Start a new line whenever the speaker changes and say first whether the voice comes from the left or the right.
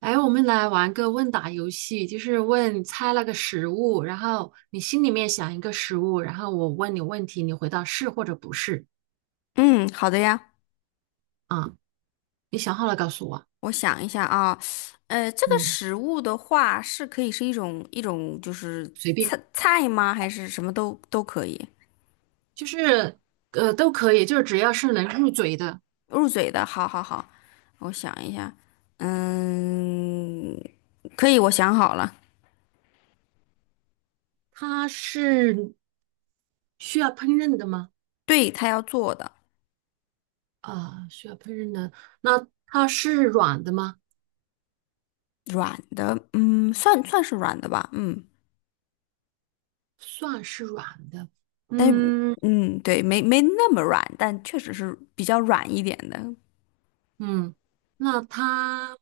right: 哎，我们来玩个问答游戏，就是问猜那个食物，然后你心里面想一个食物，然后我问你问题，你回答是或者不是。
left: 嗯，好的呀，
right: 啊。你想好了告诉我。
left: 我想一下啊，这个
right: 嗯，
left: 食物的话是可以是一种就是
right: 随便，
left: 菜吗？还是什么都可以
right: 就是都可以，就是只要是能入嘴的。
left: 入嘴的？好好好，我想一下，嗯，可以，我想好了，
right: 它是需要烹饪的吗？
left: 对，他要做的
right: 啊，需要烹饪的。那它是软的吗？
left: 软的，嗯，算是软的吧，嗯，
right: 算是软的。
left: 但是
right: 嗯
left: 嗯，对，没那么软，但确实是比较软一点的，
right: 嗯。那它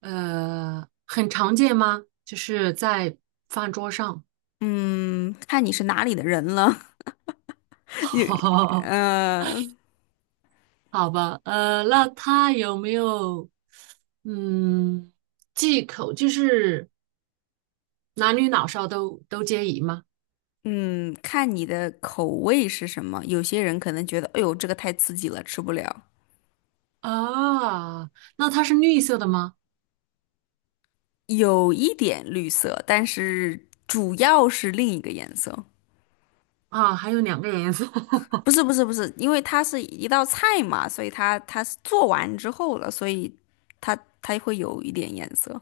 right: 很常见吗？就是在饭桌上。
left: 嗯，看你是哪里的人了，有，
right: 好
left: 呃。
right: 好吧，那他有没有嗯忌口？就是男女老少都皆宜吗？
left: 嗯，看你的口味是什么。有些人可能觉得，哎呦，这个太刺激了，吃不了。
right: 啊，那它是绿色的吗？
left: 有一点绿色，但是主要是另一个颜色。
right: 啊，还有两个颜色。
left: 不是，因为它是一道菜嘛，所以它是做完之后了，所以它它会有一点颜色。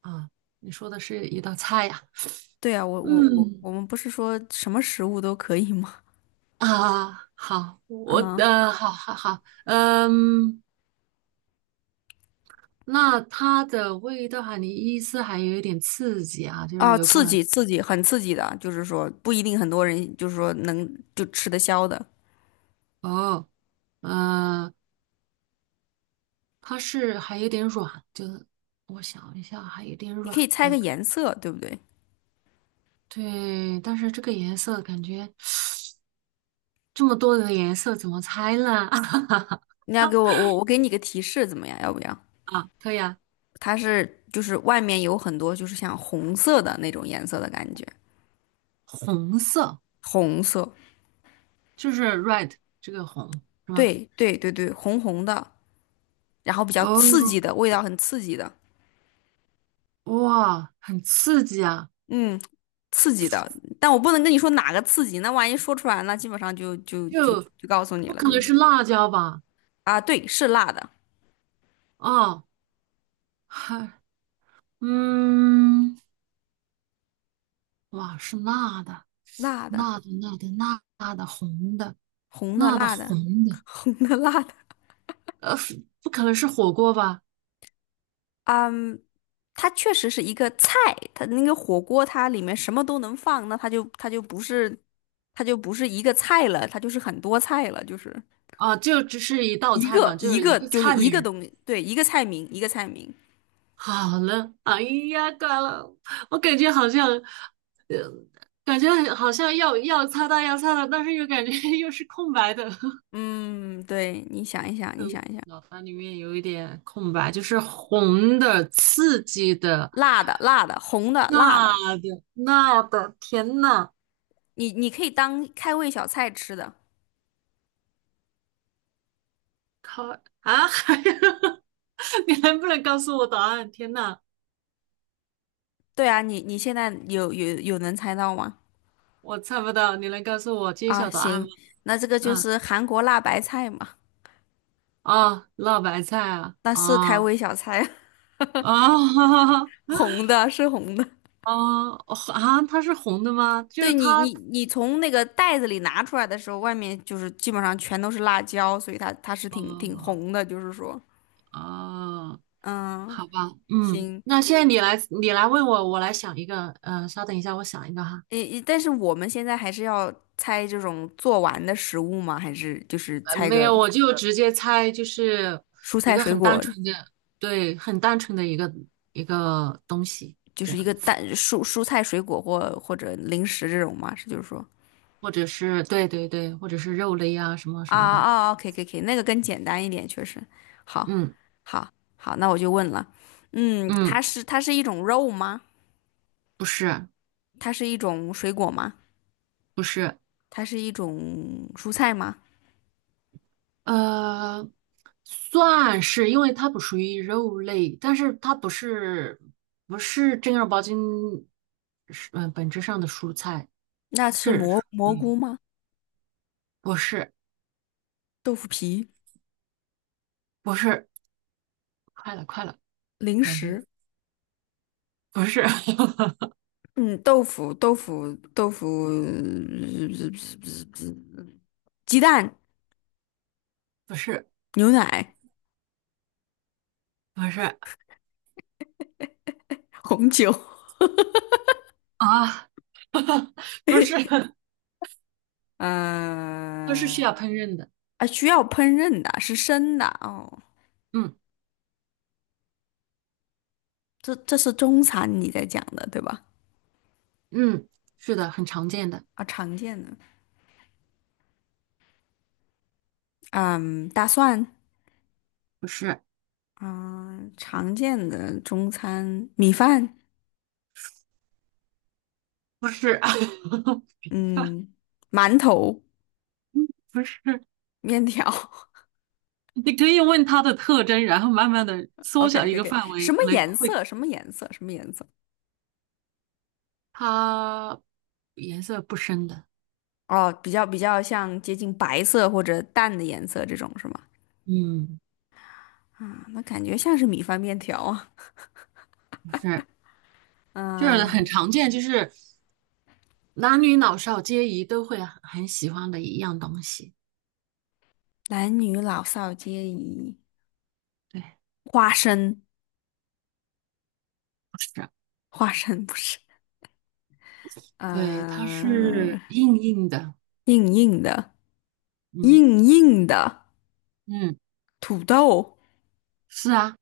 right: 啊。你说的是一道菜呀？
left: 对啊，我我我
right: 嗯
left: 我们不是说什么食物都可以吗？
right: 嗯，啊，好，
left: 啊
right: 好好好，嗯。那它的味道哈，你意思还有一点刺激啊，就是
left: 啊，
right: 有可
left: 刺
right: 能。
left: 激刺激，很刺激的，就是说不一定很多人就是说能就吃得消的。
right: 哦，呃，它是还有点软，就是我想一下，还有点
left: 你可以
right: 软
left: 猜个
right: 的。
left: 颜色，对不对？
right: 对，但是这个颜色感觉这么多的颜色怎么猜呢？
left: 你要给我，我给你个提示怎么样？要不要？
right: 可以啊。
left: 它是就是外面有很多就是像红色的那种颜色的感觉，
right: 红色
left: 红色，
right: 就是 red， 这个红。
left: 对对对对，红红的，然后比较刺
right: 哦，
left: 激的味道，很刺激的，
right: 哇，很刺激啊。
left: 嗯，刺激的。但我不能跟你说哪个刺激，那万一说出来，那基本上就就就
right: 就
left: 就告诉你
right: 不
left: 了，
right: 可
left: 就
right: 能
left: 是
right: 是辣椒吧？
left: 啊，对，是辣的，
right: 啊，还嗯，哇，是辣的。
left: 辣的，
right: 辣的辣的，辣的红的，
left: 红的
right: 辣的
left: 辣的，
right: 红 的。
left: 红的辣的。
right: 不可能是火锅吧？
left: 嗯，它确实是一个菜，它那个火锅它里面什么都能放，那它就不是它就不是一个菜了，它就是很多菜了，就是
right: 啊，就只是一道
left: 一
right: 菜
left: 个
right: 嘛，就
left: 一
right: 是一
left: 个
right: 个
left: 就是
right: 菜
left: 一
right: 名
left: 个
right: 儿。
left: 东西，对，一个菜名一个菜名。
right: 好了，哎呀，挂了，我感觉好像，感觉好像要擦到，但是又感觉 又是空白的，
left: 嗯，对，你想一想，你想一想，
right: 脑袋里面有一点空白，就是红的、刺激的、
left: 辣的辣的，红的辣的，
right: 辣的、辣的，天呐。
left: 你可以当开胃小菜吃的。
right: 靠啊！还有。 你能不能告诉我答案？天呐！
left: 对啊，你现在有能猜到吗？
right: 我猜不到，你能告诉我揭
left: 啊，
right: 晓答案吗？
left: 行，那这个就
right: 嗯。
left: 是韩国辣白菜嘛，
right: 哦，辣白菜啊。
left: 那是开
right: 哦，
left: 胃小菜啊。
right: 哦，
left: 红 的，是红的。
right: 哦。啊！它是红的吗？就
left: 对
right: 是
left: 你，
right: 它。
left: 你从那个袋子里拿出来的时候，外面就是基本上全都是辣椒，所以它是挺
right: 哦，
left: 红的，就是说，
right: 哦，
left: 嗯，
right: 好吧。嗯，
left: 行，
right: 那现在你来，问我，我来想一个，稍等一下，我想一个哈。
left: 诶，但是我们现在还是要猜这种做完的食物吗？还是就是猜
right: 没
left: 个
right: 有，我就直接猜，就是
left: 蔬
right: 一
left: 菜
right: 个
left: 水
right: 很单
left: 果，
right: 纯的，对，很单纯的一个东西。
left: 就
right: 这
left: 是一
right: 样
left: 个
right: 子，
left: 蔬菜水果或者零食这种吗？是就是说，
right: 或者是，对对对，或者是肉类啊，什么什
left: 啊
right: 么的。
left: 啊啊，可以可以可以，那个更简单一点，确实，好，
right: 嗯。
left: 好，好，那我就问了，嗯，它
right: 嗯，
left: 是它是一种肉吗？
right: 不是。
left: 它是一种水果吗？
right: 不是。
left: 它是一种蔬菜吗？
right: 呃，算是，因为它不属于肉类，但是它不是正儿八经是本质上的蔬菜。
left: 那是
right: 是。
left: 蘑菇
right: 嗯，
left: 吗？
right: 不是
left: 豆腐皮、
right: 不是，快了快了。
left: 零
right: 感觉
left: 食，
right: 不是。
left: 嗯，豆腐，鸡蛋、
right: 不是
left: 牛奶、
right: 不是
left: 红酒，
right: 啊，不是，它是需
left: 呃，
right: 要烹饪的。
left: 啊，需要烹饪的，是生的哦。
right: 嗯
left: 这这是中餐你在讲的对吧？
right: 嗯，是的，很常见的。
left: 啊，常见的，嗯，大蒜，
right: 不是
left: 嗯，常见的中餐米饭。
right: 不是
left: 嗯，馒头、
right: 不是。
left: 面条。
right: 你可以问它的特征，然后慢慢的
left: o
right: 缩
left: k
right: 小
left: o k
right: 一
left: o
right: 个
left: k
right: 范
left: 什
right: 围，
left: 么
right: 可能
left: 颜
right: 会。
left: 色？什么颜色？什么颜色？
right: 它颜色不深的。
left: 哦，比较像接近白色或者淡的颜色这种是吗？
right: 嗯，
left: 啊，那感觉像是米饭面条啊。
right: 不是。就是很
left: 嗯，
right: 常见，就是男女老少皆宜都会很喜欢的一样东西。
left: 男女老少皆宜。
right: 对，
left: 花生，
right: 不是。
left: 花生不是。
right: 对，它
left: 嗯，
right: 是硬硬的。
left: 硬硬的，
right: 嗯
left: 硬硬的
right: 嗯，
left: 土豆，
right: 是啊。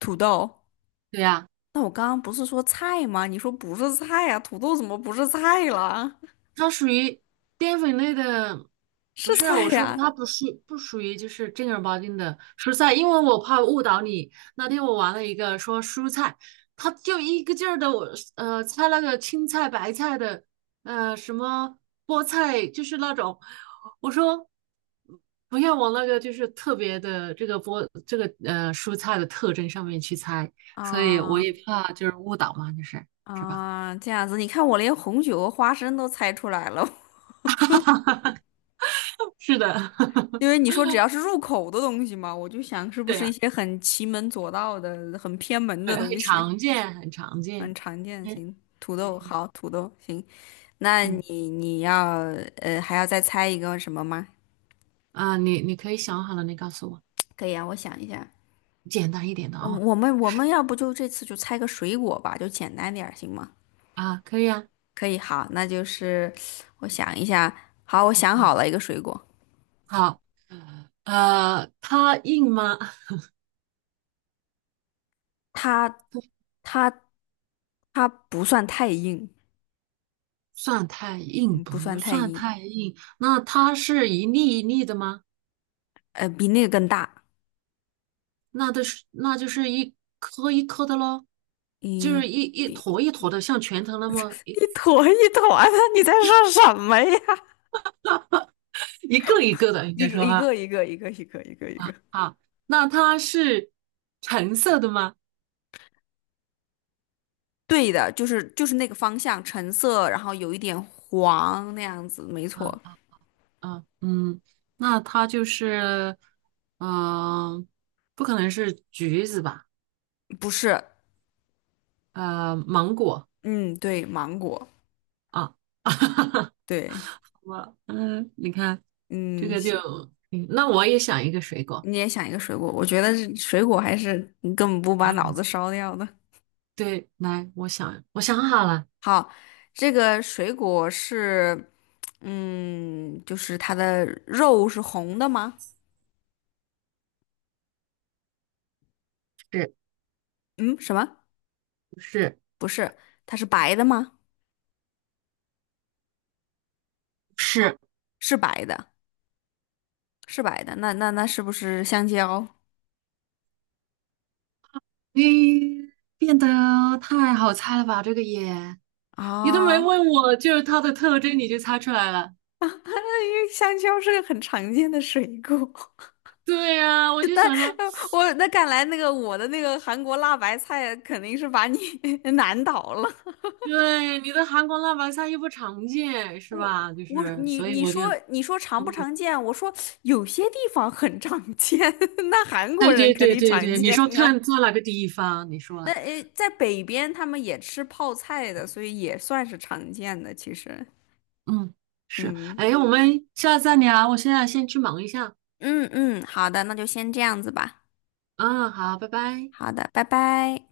left: 土豆。
right: 对呀，
left: 那我刚刚不是说菜吗？你说不是菜呀、土豆怎么不是菜了？
right: 它属于淀粉类的。不
left: 是
right: 是，
left: 菜
right: 我说
left: 呀、
right: 它不属于就是正儿八经的蔬菜，因为我怕误导你。那天我玩了一个说蔬菜，它就一个劲儿的我猜那个青菜、白菜的，什么菠菜，就是那种。我说不要往那个就是特别的这个菠这个呃蔬菜的特征上面去猜。所以我
left: 啊
right: 也怕就是误导嘛。就是是吧？
left: 啊，这样子，你看我连红酒和花生都猜出来了，
right: 是的，
left: 因为你说只要是入口的东西嘛，我就想是 不
right: 对
left: 是一
right: 呀。
left: 些很奇门左道的、很偏门
right: 对，
left: 的
right: 很
left: 东西，
right: 常见，很常
left: 很
right: 见。
left: 常见。
right: 嗯，
left: 行，土
right: 对。
left: 豆好，土豆行，那
right: 嗯
left: 你要还要再猜一个什么吗？
right: 啊，你可以想好了，你告诉我，
left: 可以啊，我想一下，
right: 简单一点的
left: 我
right: 哦。
left: 我们我们要不就这次就猜个水果吧，就简单点儿行吗？
right: 啊，可以啊。
left: 可以，好，那就是我想一下，好，我想
right: 嗯，
left: 好了一个水果。
right: 好。它硬吗？
left: 它它它不算太硬，
right: 算太硬，
left: 嗯，不
right: 不
left: 算太
right: 算
left: 硬，
right: 太硬。那它是一粒一粒的吗？
left: 呃，比那个更大，
right: 那都是，那就是一颗一颗的喽，就是
left: 一
right: 一坨
left: 比
right: 一坨的，像拳头那么一
left: 一坨一坨的，你在说什么呀？
right: 一个一个的，应
left: 一
right: 该
left: 个
right: 说
left: 一
right: 哈。
left: 个一个一个一个一个一个，
right: 好，那它是橙色的吗？
left: 对的，就是就是那个方向，橙色，然后有一点黄那样子，没错，
right: 啊。啊，嗯，那它就是。嗯、不可能是橘子吧？
left: 不是，
right: 芒果
left: 嗯，对，芒果，
right: 啊。
left: 对，
right: 你看这
left: 嗯，
right: 个就。
left: 行，
right: 那我也想一个水果。
left: 你也想一个水果，我觉得是水果还是你根本不
right: 啊，
left: 把脑子烧掉的。
right: 对，来，我想好了。
left: 好，这个水果是，嗯，就是它的肉是红的吗？
right: 是
left: 嗯，什么？
right: 不是？
left: 不是，它是白的吗？
right: 是，
left: 是白的，是白的。那是不是香蕉
right: 咦，变得太好猜了吧？这个也，你都没
left: 啊？
right: 问我，就是它的特征你就猜出来了。
left: 因为香蕉是个很常见的水果。
right: 对呀，我就想着。
left: 我那看来那个我的那个韩国辣白菜肯定是把你 难倒了。
right: 对，你的韩国辣白菜又不常见，是
left: 我
right: 吧？就
left: 我
right: 是，
left: 你
right: 所以
left: 你
right: 我就
left: 说你说常不
right: 懵了。
left: 常见？我说有些地方很常见，那韩国
right: 对
left: 人
right: 对
left: 肯
right: 对
left: 定
right: 对
left: 常
right: 对，你
left: 见
right: 说
left: 啊。
right: 看做哪个地方？你
left: 那
right: 说。
left: 诶，在北边他们也吃泡菜的，所以也算是常见的。其实，
right: 嗯，是。
left: 嗯
right: 哎，我们下次再聊，我现在先去忙一下。
left: 嗯，好的，那就先这样子吧。
right: 嗯，好，拜拜。
left: 好的，拜拜。